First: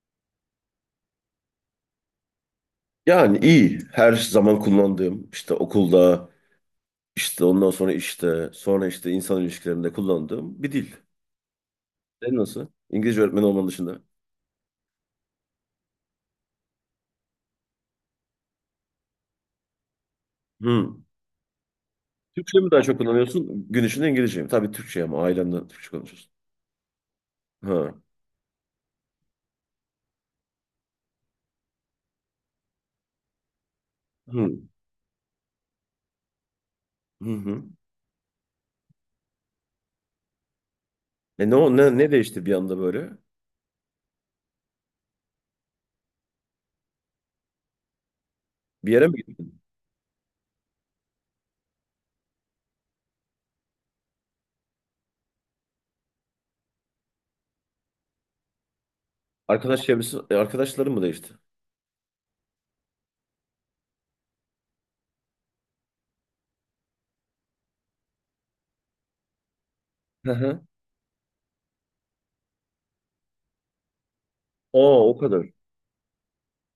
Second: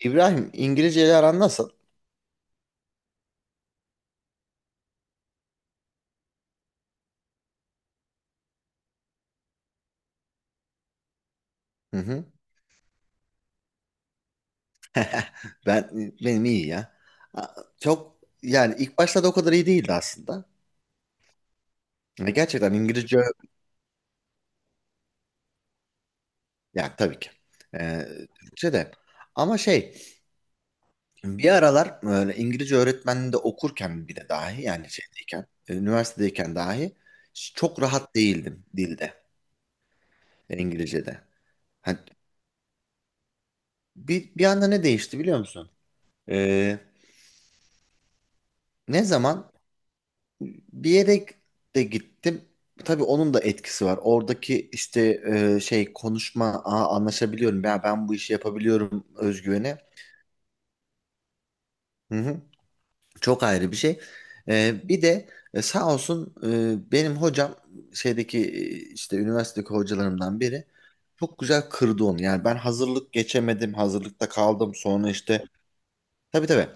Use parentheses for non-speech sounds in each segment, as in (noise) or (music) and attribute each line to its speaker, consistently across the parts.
Speaker 1: İbrahim, İngilizce ile aran nasıl?
Speaker 2: Yani iyi. Her zaman kullandığım işte okulda işte ondan sonra işte sonra işte insan ilişkilerinde kullandığım bir dil.
Speaker 1: Hı hı.
Speaker 2: Senin nasıl? İngilizce öğretmeni olman dışında.
Speaker 1: (laughs) Ben benim iyi ya. Çok, yani ilk başlarda o kadar iyi değildi aslında.
Speaker 2: Hmm.
Speaker 1: Ya
Speaker 2: Türkçe mi
Speaker 1: Gerçekten
Speaker 2: daha çok
Speaker 1: İngilizce
Speaker 2: kullanıyorsun? Gün içinde İngilizce mi? Tabii Türkçe ama ailemden Türkçe konuşuyorsun.
Speaker 1: Ya, tabii ki.
Speaker 2: Ha.
Speaker 1: Ee, Türkçe de. Ama şey, bir aralar böyle İngilizce öğretmenliğinde okurken bile, dahi
Speaker 2: Hmm.
Speaker 1: yani şeydeyken, üniversitedeyken dahi
Speaker 2: Hı hı.
Speaker 1: çok rahat değildim dilde, İngilizce'de.
Speaker 2: E ne, o-
Speaker 1: Hani
Speaker 2: ne, ne değişti bir anda böyle?
Speaker 1: bir anda ne değişti biliyor musun? Ee,
Speaker 2: Bir
Speaker 1: Ne
Speaker 2: yere mi
Speaker 1: zaman.
Speaker 2: gittin?
Speaker 1: Bir yere de gittim. Tabii onun da etkisi var. Oradaki işte, şey, konuşma, Aa, anlaşabiliyorum, ya ben bu işi yapabiliyorum özgüveni.
Speaker 2: Arkadaş çevresi, arkadaşların mı değişti?
Speaker 1: Hı hı. Çok ayrı bir şey. Bir de, sağ olsun, benim hocam, şeydeki e, işte üniversitedeki
Speaker 2: Hı
Speaker 1: hocalarımdan
Speaker 2: hı.
Speaker 1: biri çok güzel kırdı onu. Yani ben hazırlık geçemedim, hazırlıkta kaldım.
Speaker 2: Aa,
Speaker 1: Sonra
Speaker 2: o kadar.
Speaker 1: işte, tabii tabii.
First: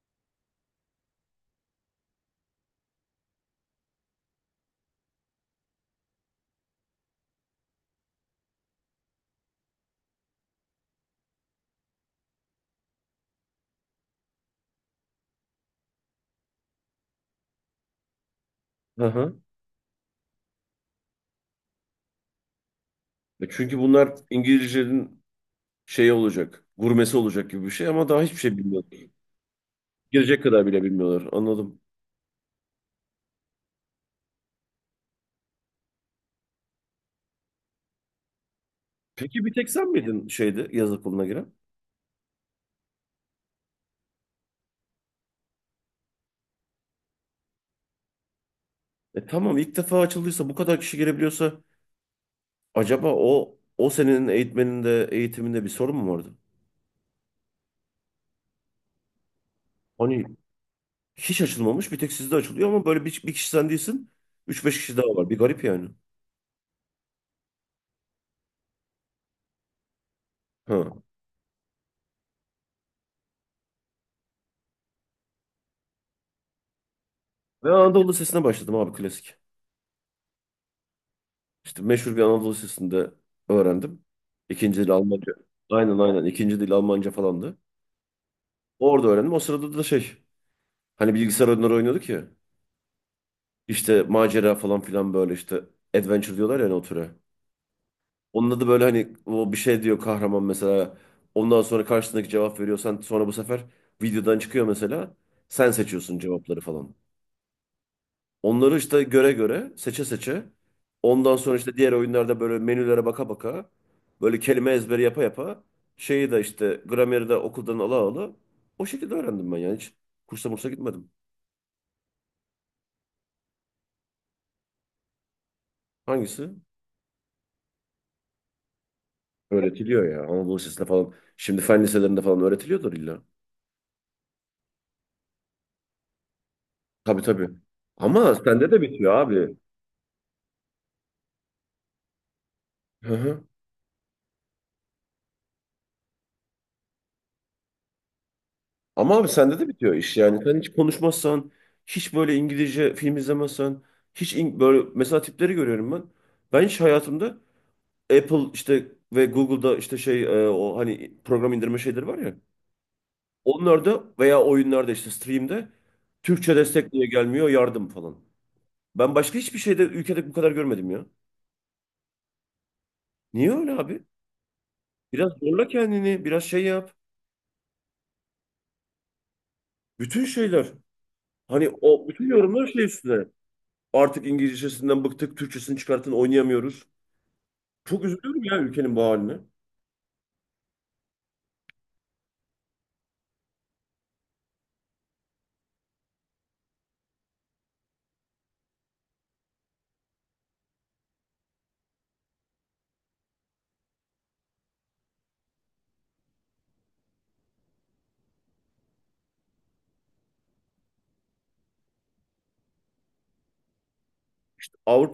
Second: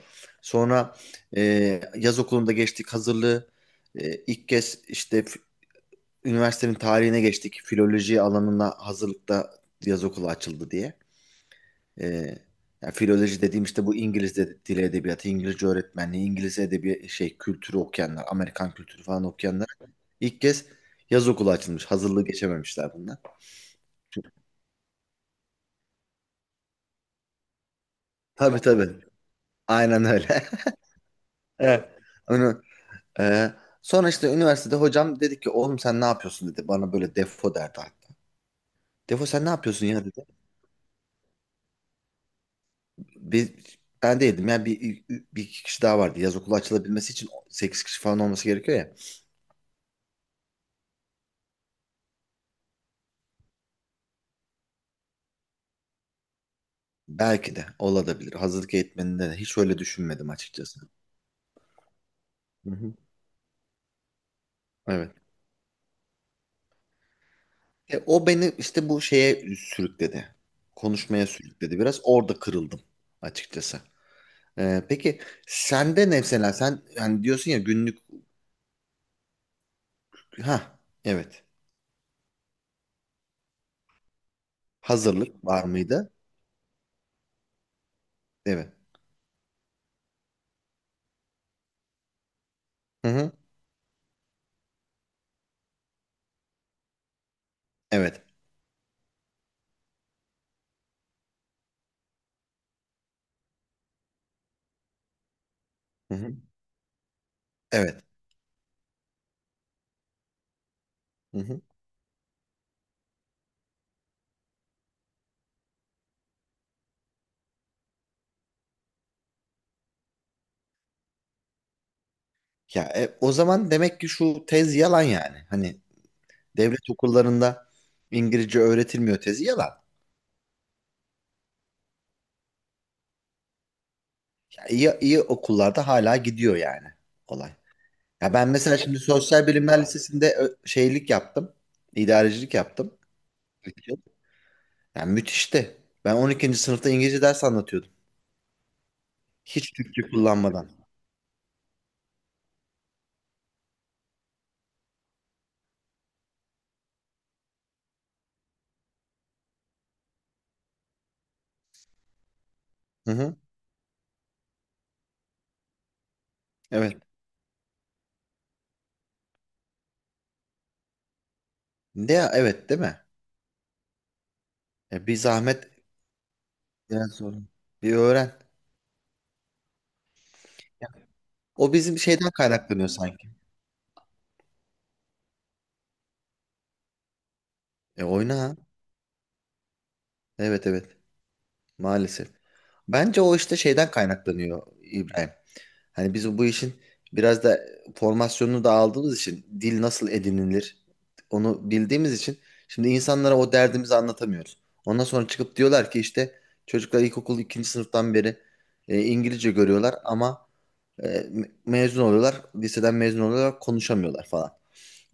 Speaker 1: Sonra e, yaz okulunda geçtik hazırlığı. İlk kez işte üniversitenin tarihine geçtik. Filoloji alanına hazırlıkta yaz okulu açıldı diye. Ee, Yani filoloji dediğim işte bu İngiliz dili edebiyatı, İngilizce öğretmenliği, İngiliz edebi şey kültürü okuyanlar, Amerikan kültürü
Speaker 2: Hı
Speaker 1: falan
Speaker 2: hı.
Speaker 1: okuyanlar ilk kez yaz okulu açılmış. Hazırlığı geçememişler bundan.
Speaker 2: E çünkü bunlar İngilizcenin şeyi olacak, gurmesi olacak gibi bir şey ama daha hiçbir şey
Speaker 1: Tabii
Speaker 2: bilmiyor.
Speaker 1: tabii. Aynen
Speaker 2: Girecek
Speaker 1: öyle.
Speaker 2: kadar
Speaker 1: (laughs)
Speaker 2: bile bilmiyorlar. Anladım.
Speaker 1: Evet. Onu, e, sonra işte üniversitede hocam dedi ki, oğlum sen ne yapıyorsun dedi. Bana böyle defo derdi hatta. Defo
Speaker 2: Peki
Speaker 1: sen ne
Speaker 2: bir tek
Speaker 1: yapıyorsun
Speaker 2: sen
Speaker 1: ya dedi.
Speaker 2: miydin şeyde yaz okuluna giren?
Speaker 1: Biz, ben değildim. Yani bir iki kişi daha vardı. Yaz okulu açılabilmesi için 8 kişi falan olması gerekiyor ya.
Speaker 2: E tamam, ilk defa açıldıysa bu kadar kişi girebiliyorsa acaba o senenin eğitmeninde eğitiminde bir sorun mu vardı?
Speaker 1: Belki de olabilir. Hazırlık eğitmeninde de hiç öyle
Speaker 2: Hani
Speaker 1: düşünmedim açıkçası.
Speaker 2: hiç açılmamış, bir tek sizde açılıyor
Speaker 1: Hı
Speaker 2: ama
Speaker 1: hı.
Speaker 2: böyle bir kişi sen değilsin. Üç beş kişi daha
Speaker 1: Evet.
Speaker 2: var. Bir garip yani.
Speaker 1: O beni işte bu şeye sürükledi.
Speaker 2: Ha.
Speaker 1: Konuşmaya sürükledi biraz. Orada kırıldım açıkçası. Peki sende ne, mesela sen hani diyorsun ya
Speaker 2: Ben
Speaker 1: günlük.
Speaker 2: Anadolu Lisesi'ne başladım abi, klasik.
Speaker 1: Ha, evet.
Speaker 2: İşte meşhur bir Anadolu Lisesi'nde öğrendim. İkinci dil Almanca.
Speaker 1: Hazırlık var
Speaker 2: Aynen,
Speaker 1: mıydı?
Speaker 2: aynen. İkinci dil Almanca falandı.
Speaker 1: Evet.
Speaker 2: Orada öğrendim. O sırada da şey. Hani bilgisayar oyunları oynuyorduk ya.
Speaker 1: Hı hı.
Speaker 2: İşte macera falan filan, böyle işte adventure diyorlar ya hani o türe.
Speaker 1: Evet.
Speaker 2: Onun adı böyle, hani o bir şey diyor kahraman mesela. Ondan sonra karşısındaki cevap veriyor. Sen sonra bu sefer videodan çıkıyor mesela. Sen
Speaker 1: Hı
Speaker 2: seçiyorsun
Speaker 1: hı.
Speaker 2: cevapları falan.
Speaker 1: Evet.
Speaker 2: Onları işte göre göre, seçe seçe. Ondan sonra işte diğer oyunlarda böyle menülere baka baka. Böyle kelime ezberi yapa yapa. Şeyi de işte, grameri de okuldan ala ala. O şekilde öğrendim ben, yani hiç kursa mursa gitmedim.
Speaker 1: Ya, o zaman demek ki şu tez yalan yani. Hani
Speaker 2: Hangisi?
Speaker 1: devlet okullarında İngilizce öğretilmiyor tezi yalan.
Speaker 2: Öğretiliyor ya. Anadolu Lisesi'nde falan. Şimdi fen liselerinde falan öğretiliyordur illa.
Speaker 1: Ya, iyi, iyi okullarda hala gidiyor yani
Speaker 2: Tabii, tabii.
Speaker 1: olay. Ya
Speaker 2: Ama
Speaker 1: ben
Speaker 2: sende
Speaker 1: mesela
Speaker 2: de
Speaker 1: şimdi
Speaker 2: bitiyor
Speaker 1: Sosyal
Speaker 2: abi.
Speaker 1: Bilimler Lisesi'nde şeylik yaptım. İdarecilik yaptım.
Speaker 2: Hı hı.
Speaker 1: 2 yıl. Yani müthişti. Ben 12. sınıfta İngilizce ders anlatıyordum.
Speaker 2: Ama abi sende de
Speaker 1: Hiç
Speaker 2: bitiyor
Speaker 1: Türkçe
Speaker 2: iş yani. Sen
Speaker 1: kullanmadan.
Speaker 2: hiç konuşmazsan, hiç böyle İngilizce film izlemezsen, böyle mesela tipleri görüyorum ben. Ben hiç hayatımda Apple işte ve Google'da işte şey, o hani program indirme şeyleri var ya.
Speaker 1: Hı hı.
Speaker 2: Onlarda veya oyunlarda işte stream'de Türkçe destek
Speaker 1: Evet.
Speaker 2: niye gelmiyor yardım falan. Ben başka hiçbir şeyde, ülkede bu kadar görmedim ya.
Speaker 1: Ne ya, evet değil mi?
Speaker 2: Niye öyle abi?
Speaker 1: Bir
Speaker 2: Biraz zorla
Speaker 1: zahmet
Speaker 2: kendini, biraz şey yap.
Speaker 1: biraz zor. Bir öğren.
Speaker 2: Bütün şeyler. Hani
Speaker 1: O bizim
Speaker 2: o bütün
Speaker 1: şeyden
Speaker 2: yorumlar şey
Speaker 1: kaynaklanıyor
Speaker 2: üstüne.
Speaker 1: sanki.
Speaker 2: Artık İngilizcesinden bıktık, Türkçesini çıkartın, oynayamıyoruz. Çok
Speaker 1: E
Speaker 2: üzülüyorum
Speaker 1: oyna.
Speaker 2: ya ülkenin bu haline.
Speaker 1: Evet, evet. Maalesef. Bence o işte şeyden kaynaklanıyor, İbrahim. Hani biz bu işin biraz da formasyonunu da aldığımız için, dil nasıl edinilir onu bildiğimiz için, şimdi insanlara o derdimizi anlatamıyoruz. Ondan sonra çıkıp diyorlar ki işte, çocuklar ilkokul ikinci sınıftan beri İngilizce görüyorlar ama, e, mezun oluyorlar, liseden mezun oluyorlar, konuşamıyorlar falan.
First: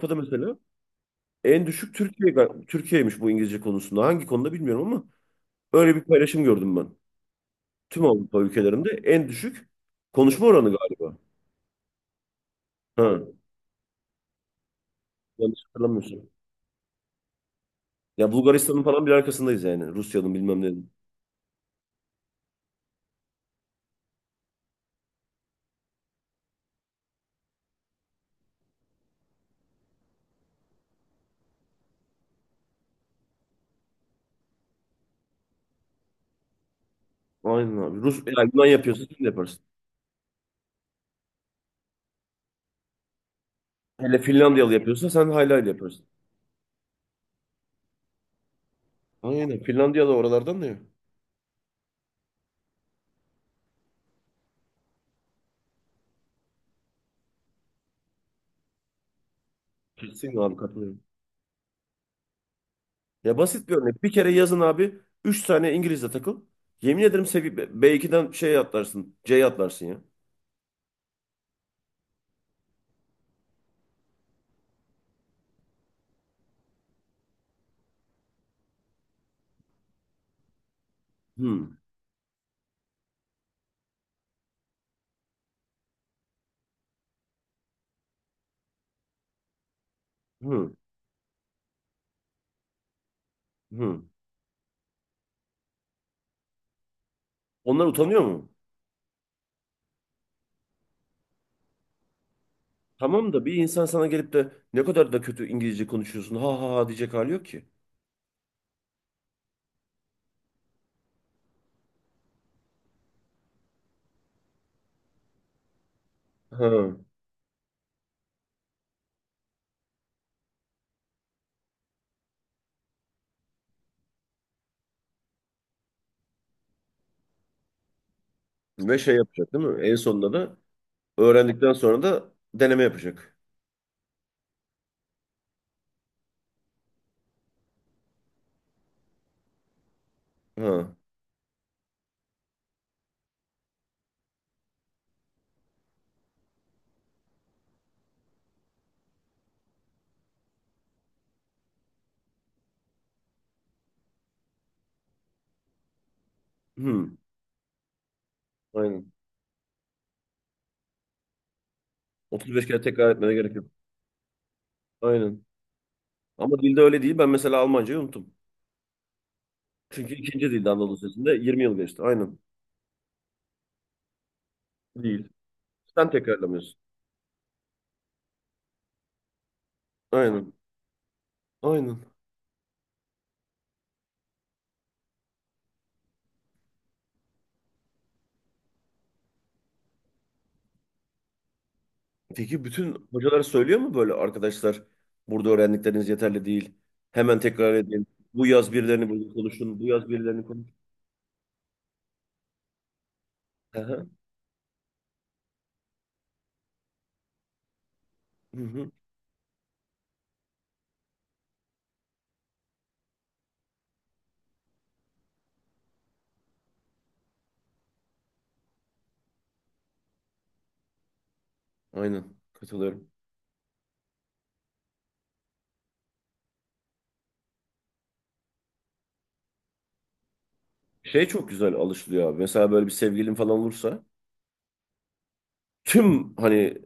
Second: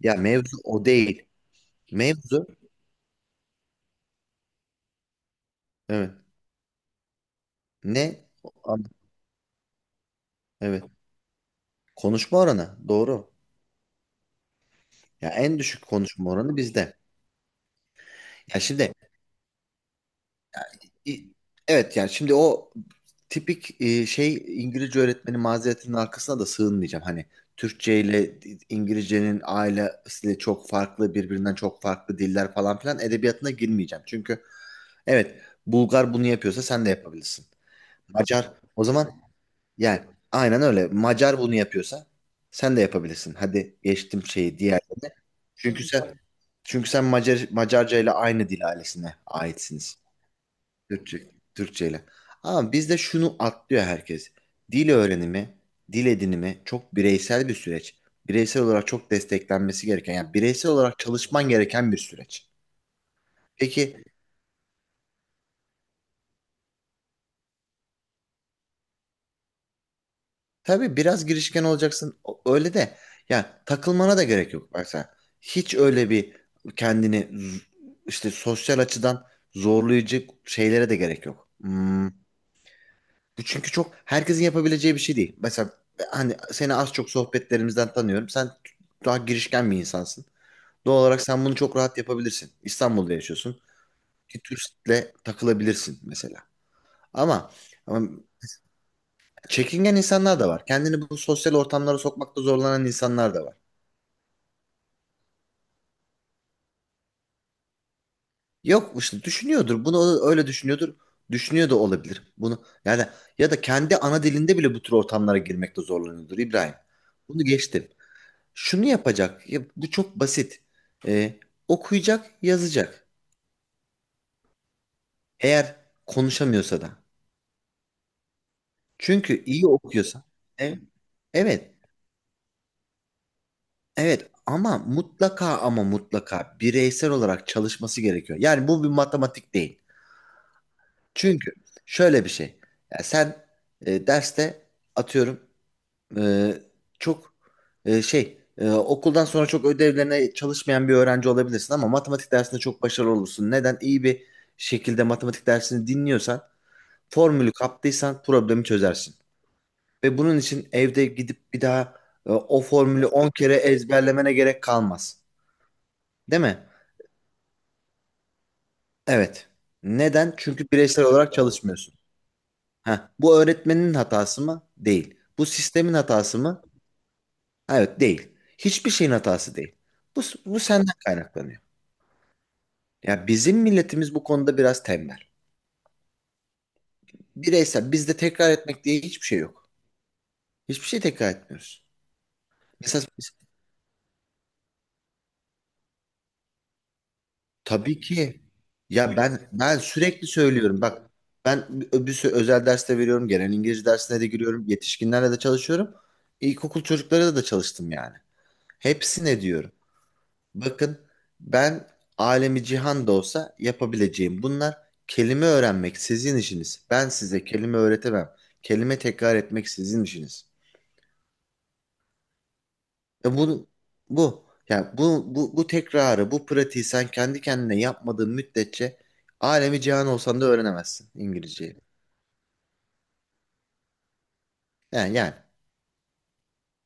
Speaker 1: Ya mevzu
Speaker 2: mesela
Speaker 1: o değil.
Speaker 2: en düşük Türkiye
Speaker 1: Mevzu.
Speaker 2: Türkiye'ymiş bu İngilizce konusunda. Hangi konuda bilmiyorum ama öyle bir
Speaker 1: Evet,
Speaker 2: paylaşım gördüm ben. Tüm
Speaker 1: ne?
Speaker 2: Avrupa ülkelerinde en düşük konuşma oranı
Speaker 1: Evet.
Speaker 2: galiba.
Speaker 1: Konuşma oranı
Speaker 2: Ha,
Speaker 1: doğru. Ya en
Speaker 2: yanlış
Speaker 1: düşük
Speaker 2: hatırlamıyorsun.
Speaker 1: konuşma oranı bizde.
Speaker 2: Ya
Speaker 1: Ya
Speaker 2: Bulgaristan'ın
Speaker 1: şimdi,
Speaker 2: falan bir arkasındayız yani. Rusya'nın bilmem ne.
Speaker 1: i- evet yani şimdi o tipik İngilizce öğretmeni mazeretinin arkasına da sığınmayacağım. Hani Türkçe ile İngilizcenin ailesiyle çok farklı, birbirinden çok farklı diller falan filan edebiyatına girmeyeceğim. Çünkü, evet, Bulgar bunu yapıyorsa sen de yapabilirsin.
Speaker 2: Aynen abi. Rus, yani
Speaker 1: Macar
Speaker 2: Yunan
Speaker 1: o
Speaker 2: yapıyorsa
Speaker 1: zaman,
Speaker 2: sen de yaparsın.
Speaker 1: yani aynen öyle. Macar bunu yapıyorsa sen de yapabilirsin. Hadi
Speaker 2: Hele
Speaker 1: geçtim şeyi
Speaker 2: Finlandiyalı yapıyorsa
Speaker 1: diğerlerine.
Speaker 2: sen haylayla
Speaker 1: Çünkü
Speaker 2: yaparsın.
Speaker 1: sen Çünkü sen Macar, Macarca ile aynı dil ailesine
Speaker 2: Aynen.
Speaker 1: aitsiniz.
Speaker 2: Finlandiya da oralardan da ya.
Speaker 1: Türkçe, Türkçe ile. Ama bizde şunu atlıyor herkes. Dil öğrenimi, dil edinimi çok bireysel bir süreç. Bireysel olarak çok desteklenmesi gereken, yani
Speaker 2: Kesin abi,
Speaker 1: bireysel olarak
Speaker 2: katılıyorum.
Speaker 1: çalışman gereken bir süreç.
Speaker 2: Ya basit bir
Speaker 1: Peki,
Speaker 2: örnek. Bir kere yazın abi. Üç tane İngiliz'le takıl. Yemin ederim B2'den şey atlarsın. C'ye atlarsın ya.
Speaker 1: tabii biraz girişken olacaksın, öyle de yani takılmana da gerek yok. Bak sen hiç öyle bir kendini işte sosyal açıdan zorlayıcı şeylere de gerek yok.
Speaker 2: Hı.
Speaker 1: Bu çünkü çok herkesin yapabileceği bir şey değil. Mesela hani seni az çok sohbetlerimizden tanıyorum. Sen daha girişken bir insansın.
Speaker 2: Hı.
Speaker 1: Doğal olarak sen bunu çok rahat yapabilirsin. İstanbul'da yaşıyorsun.
Speaker 2: Hı.
Speaker 1: Bir turistle takılabilirsin mesela. Ama,
Speaker 2: Onlar
Speaker 1: ama
Speaker 2: utanıyor mu?
Speaker 1: çekingen insanlar da var. Kendini bu sosyal ortamlara sokmakta zorlanan
Speaker 2: Tamam
Speaker 1: insanlar da
Speaker 2: da bir
Speaker 1: var.
Speaker 2: insan sana gelip de ne kadar da kötü İngilizce konuşuyorsun ha ha ha diyecek hali yok ki.
Speaker 1: Yok işte, düşünüyordur. Bunu öyle düşünüyordur. Düşünüyor da olabilir. Bunu yani, ya da kendi ana dilinde bile bu tür ortamlara girmekte zorlanıyordur, İbrahim.
Speaker 2: Ha.
Speaker 1: Bunu geçtim. Şunu yapacak. Ya bu çok basit. Ee, Okuyacak, yazacak. Eğer konuşamıyorsa da.
Speaker 2: Ve şey
Speaker 1: Çünkü
Speaker 2: yapacak değil
Speaker 1: iyi
Speaker 2: mi? En
Speaker 1: okuyorsa.
Speaker 2: sonunda da
Speaker 1: E-
Speaker 2: öğrendikten
Speaker 1: evet,
Speaker 2: sonra da deneme yapacak.
Speaker 1: evet. Ama mutlaka, ama mutlaka bireysel olarak çalışması gerekiyor. Yani bu bir matematik değil.
Speaker 2: Ha.
Speaker 1: Çünkü şöyle bir şey. Ya sen derste, atıyorum, Ee, çok e, şey e, okuldan sonra çok ödevlerine çalışmayan bir öğrenci olabilirsin ama matematik dersinde çok başarılı olursun. Neden? İyi bir şekilde matematik dersini dinliyorsan,
Speaker 2: Hı.
Speaker 1: formülü kaptıysan problemi
Speaker 2: Aynen.
Speaker 1: çözersin. Ve bunun için evde gidip bir daha o
Speaker 2: 35 kere
Speaker 1: formülü
Speaker 2: tekrar
Speaker 1: 10
Speaker 2: etmene gerek
Speaker 1: kere
Speaker 2: yok.
Speaker 1: ezberlemene gerek kalmaz.
Speaker 2: Aynen.
Speaker 1: Değil
Speaker 2: Ama
Speaker 1: mi?
Speaker 2: dilde öyle değil. Ben mesela Almancayı unuttum.
Speaker 1: Evet.
Speaker 2: Çünkü
Speaker 1: Neden?
Speaker 2: ikinci
Speaker 1: Çünkü
Speaker 2: dilde Anadolu
Speaker 1: bireysel
Speaker 2: Sesi'nde
Speaker 1: olarak
Speaker 2: 20 yıl
Speaker 1: çalışmıyorsun.
Speaker 2: geçti. Aynen.
Speaker 1: Heh, bu öğretmenin hatası mı? Değil.
Speaker 2: Değil.
Speaker 1: Bu sistemin
Speaker 2: Sen
Speaker 1: hatası mı?
Speaker 2: tekrarlamıyorsun.
Speaker 1: Evet, değil. Hiçbir şeyin hatası değil. Bu,
Speaker 2: Aynen.
Speaker 1: bu senden kaynaklanıyor.
Speaker 2: Aynen.
Speaker 1: Ya bizim milletimiz bu konuda biraz tembel. Bireysel, bizde tekrar etmek diye hiçbir şey yok. Hiçbir şey tekrar etmiyoruz.
Speaker 2: Peki
Speaker 1: Mesela
Speaker 2: bütün
Speaker 1: biz-
Speaker 2: hocalar söylüyor mu böyle, arkadaşlar burada öğrendikleriniz yeterli değil, hemen tekrar
Speaker 1: tabii
Speaker 2: edin,
Speaker 1: ki.
Speaker 2: bu yaz birilerini
Speaker 1: Ya
Speaker 2: burada
Speaker 1: ben
Speaker 2: konuşun, bu yaz
Speaker 1: sürekli
Speaker 2: birilerini konuşun.
Speaker 1: söylüyorum, bak, ben bir sürü özel derste veriyorum. Genel
Speaker 2: Hı
Speaker 1: İngilizce
Speaker 2: hı.
Speaker 1: dersine de giriyorum. Yetişkinlerle de çalışıyorum. İlkokul çocuklarıyla da çalıştım yani.
Speaker 2: Hı hı.
Speaker 1: Hepsine diyorum, bakın, ben alemi cihan da olsa yapabileceğim bunlar, kelime öğrenmek sizin işiniz. Ben size kelime öğretemem. Kelime tekrar etmek sizin işiniz.
Speaker 2: Aynen. Katılıyorum.
Speaker 1: E bu bu tekrarı, bu pratiği sen kendi kendine yapmadığın müddetçe alemi cihan olsan da öğrenemezsin
Speaker 2: Şey çok güzel
Speaker 1: İngilizceyi.
Speaker 2: alışılıyor abi. Mesela böyle bir sevgilin falan olursa
Speaker 1: Yani
Speaker 2: tüm hani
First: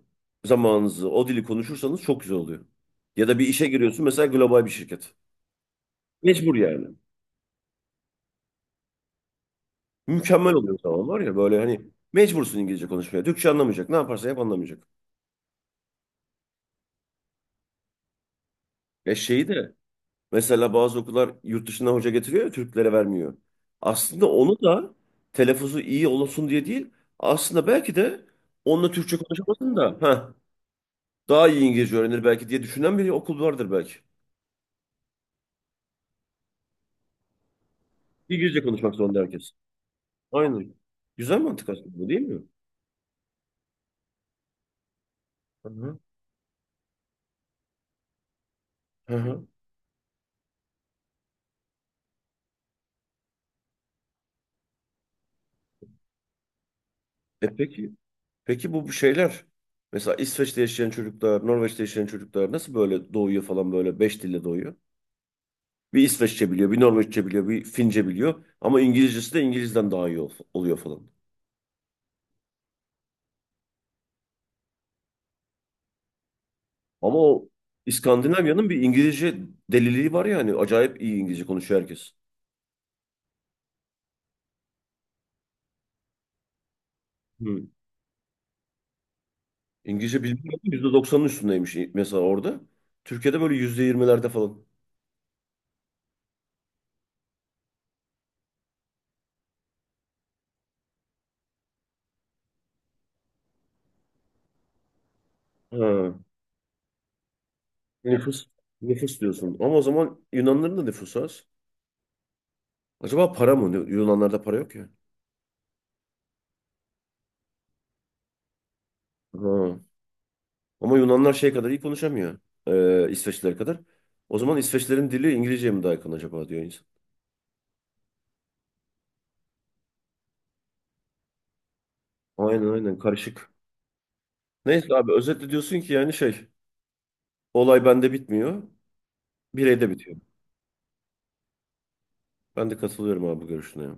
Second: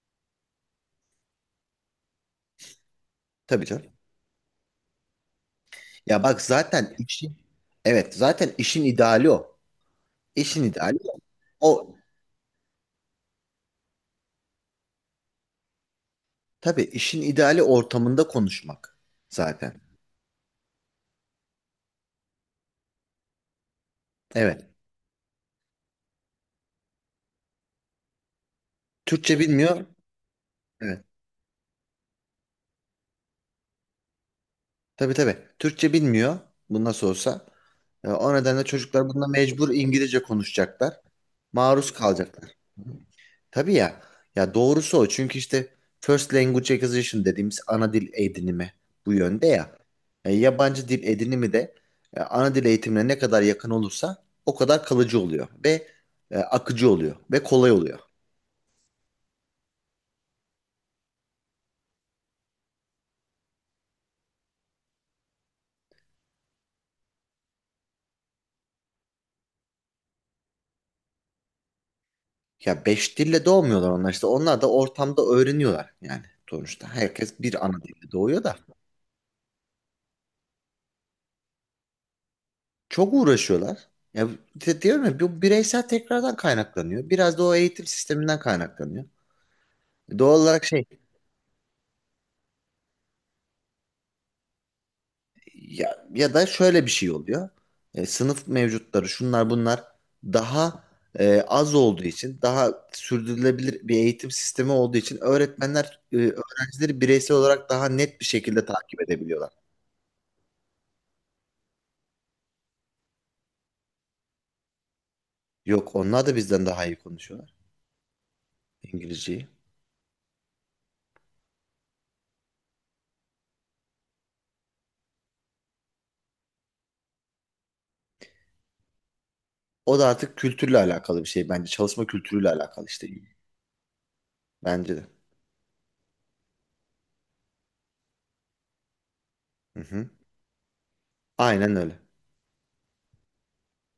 Speaker 2: zamanınızı o dili konuşursanız çok güzel oluyor. Ya da bir
Speaker 1: tabii
Speaker 2: işe
Speaker 1: canım.
Speaker 2: giriyorsun mesela, global bir şirket.
Speaker 1: Ya bak
Speaker 2: Mecbur yani.
Speaker 1: zaten işin Evet, zaten işin ideali o.
Speaker 2: Mükemmel
Speaker 1: İşin
Speaker 2: oluyor o
Speaker 1: ideali
Speaker 2: zaman
Speaker 1: o.
Speaker 2: var ya, böyle hani
Speaker 1: O,
Speaker 2: mecbursun İngilizce konuşmaya. Türkçe anlamayacak. Ne yaparsa yap anlamayacak.
Speaker 1: tabii işin ideali ortamında konuşmak
Speaker 2: Ya şeyi de
Speaker 1: zaten.
Speaker 2: mesela bazı okullar yurt dışından hoca getiriyor ya, Türklere vermiyor. Aslında onu
Speaker 1: Evet.
Speaker 2: da telaffuzu iyi olsun diye değil. Aslında belki de onunla Türkçe
Speaker 1: Türkçe
Speaker 2: konuşmasın
Speaker 1: bilmiyor.
Speaker 2: da,
Speaker 1: Evet.
Speaker 2: daha iyi İngilizce öğrenir belki diye düşünen bir okul vardır belki.
Speaker 1: Tabii tabii. Türkçe bilmiyor. Bu nasıl olsa. O
Speaker 2: İngilizce
Speaker 1: nedenle
Speaker 2: konuşmak
Speaker 1: çocuklar
Speaker 2: zorunda
Speaker 1: bununla
Speaker 2: herkes.
Speaker 1: mecbur İngilizce
Speaker 2: Aynen.
Speaker 1: konuşacaklar.
Speaker 2: Güzel mantık
Speaker 1: Maruz
Speaker 2: aslında, bu değil mi?
Speaker 1: kalacaklar. Tabii ya. Ya doğrusu o. Çünkü işte
Speaker 2: Hı hı.
Speaker 1: first language acquisition dediğimiz ana dil edinimi bu
Speaker 2: Hı hı.
Speaker 1: yönde ya. Yabancı dil edinimi de ana dil eğitimine ne kadar yakın olursa o kadar kalıcı oluyor ve akıcı oluyor ve
Speaker 2: E
Speaker 1: kolay
Speaker 2: peki
Speaker 1: oluyor.
Speaker 2: Peki bu şeyler, mesela İsveç'te yaşayan çocuklar, Norveç'te yaşayan çocuklar nasıl böyle doğuyor falan, böyle beş dille doğuyor? Bir İsveççe biliyor, bir Norveççe biliyor, bir Fince biliyor ama İngilizcesi de İngiliz'den daha iyi oluyor falan.
Speaker 1: Ya 5 dille doğmuyorlar onlar işte. Onlar da ortamda öğreniyorlar yani, sonuçta.
Speaker 2: Ama
Speaker 1: Herkes
Speaker 2: o
Speaker 1: bir ana dille doğuyor da.
Speaker 2: İskandinavya'nın bir İngilizce deliliği var ya, hani acayip iyi İngilizce konuşuyor herkes.
Speaker 1: Çok uğraşıyorlar. Ya diyorum ya, bu bireysel tekrardan kaynaklanıyor. Biraz da o
Speaker 2: Hı.
Speaker 1: eğitim sisteminden kaynaklanıyor.
Speaker 2: İngilizce
Speaker 1: Doğal
Speaker 2: bilmiyorum
Speaker 1: olarak şey,
Speaker 2: %90'ın üstündeymiş mesela orada. Türkiye'de böyle %20'lerde falan.
Speaker 1: ya, ya da şöyle bir şey oluyor. Sınıf mevcutları, şunlar bunlar daha az olduğu için, daha sürdürülebilir bir eğitim sistemi olduğu için öğretmenler
Speaker 2: Ha.
Speaker 1: öğrencileri bireysel olarak daha net bir
Speaker 2: Nüfus.
Speaker 1: şekilde takip
Speaker 2: Nüfus
Speaker 1: edebiliyorlar.
Speaker 2: diyorsun. Ama o zaman Yunanların da nüfusu az. Acaba para mı? Yunanlarda para yok ya.
Speaker 1: Yok, onlar da bizden daha iyi konuşuyorlar İngilizceyi.
Speaker 2: Ha. Ama Yunanlar şey kadar iyi konuşamıyor. İsveçliler kadar. O zaman İsveçlerin dili İngilizceye mi daha yakın acaba diyor insan.
Speaker 1: O da artık kültürle alakalı bir şey bence. Çalışma kültürüyle
Speaker 2: Aynen,
Speaker 1: alakalı
Speaker 2: aynen,
Speaker 1: işte.
Speaker 2: karışık. Neyse
Speaker 1: Bence de.
Speaker 2: abi, özetle diyorsun ki yani şey, olay bende bitmiyor.
Speaker 1: Hı
Speaker 2: Bireyde
Speaker 1: hı.
Speaker 2: bitiyor.
Speaker 1: Aynen öyle.
Speaker 2: Ben de katılıyorum abi bu görüşüne. Ya.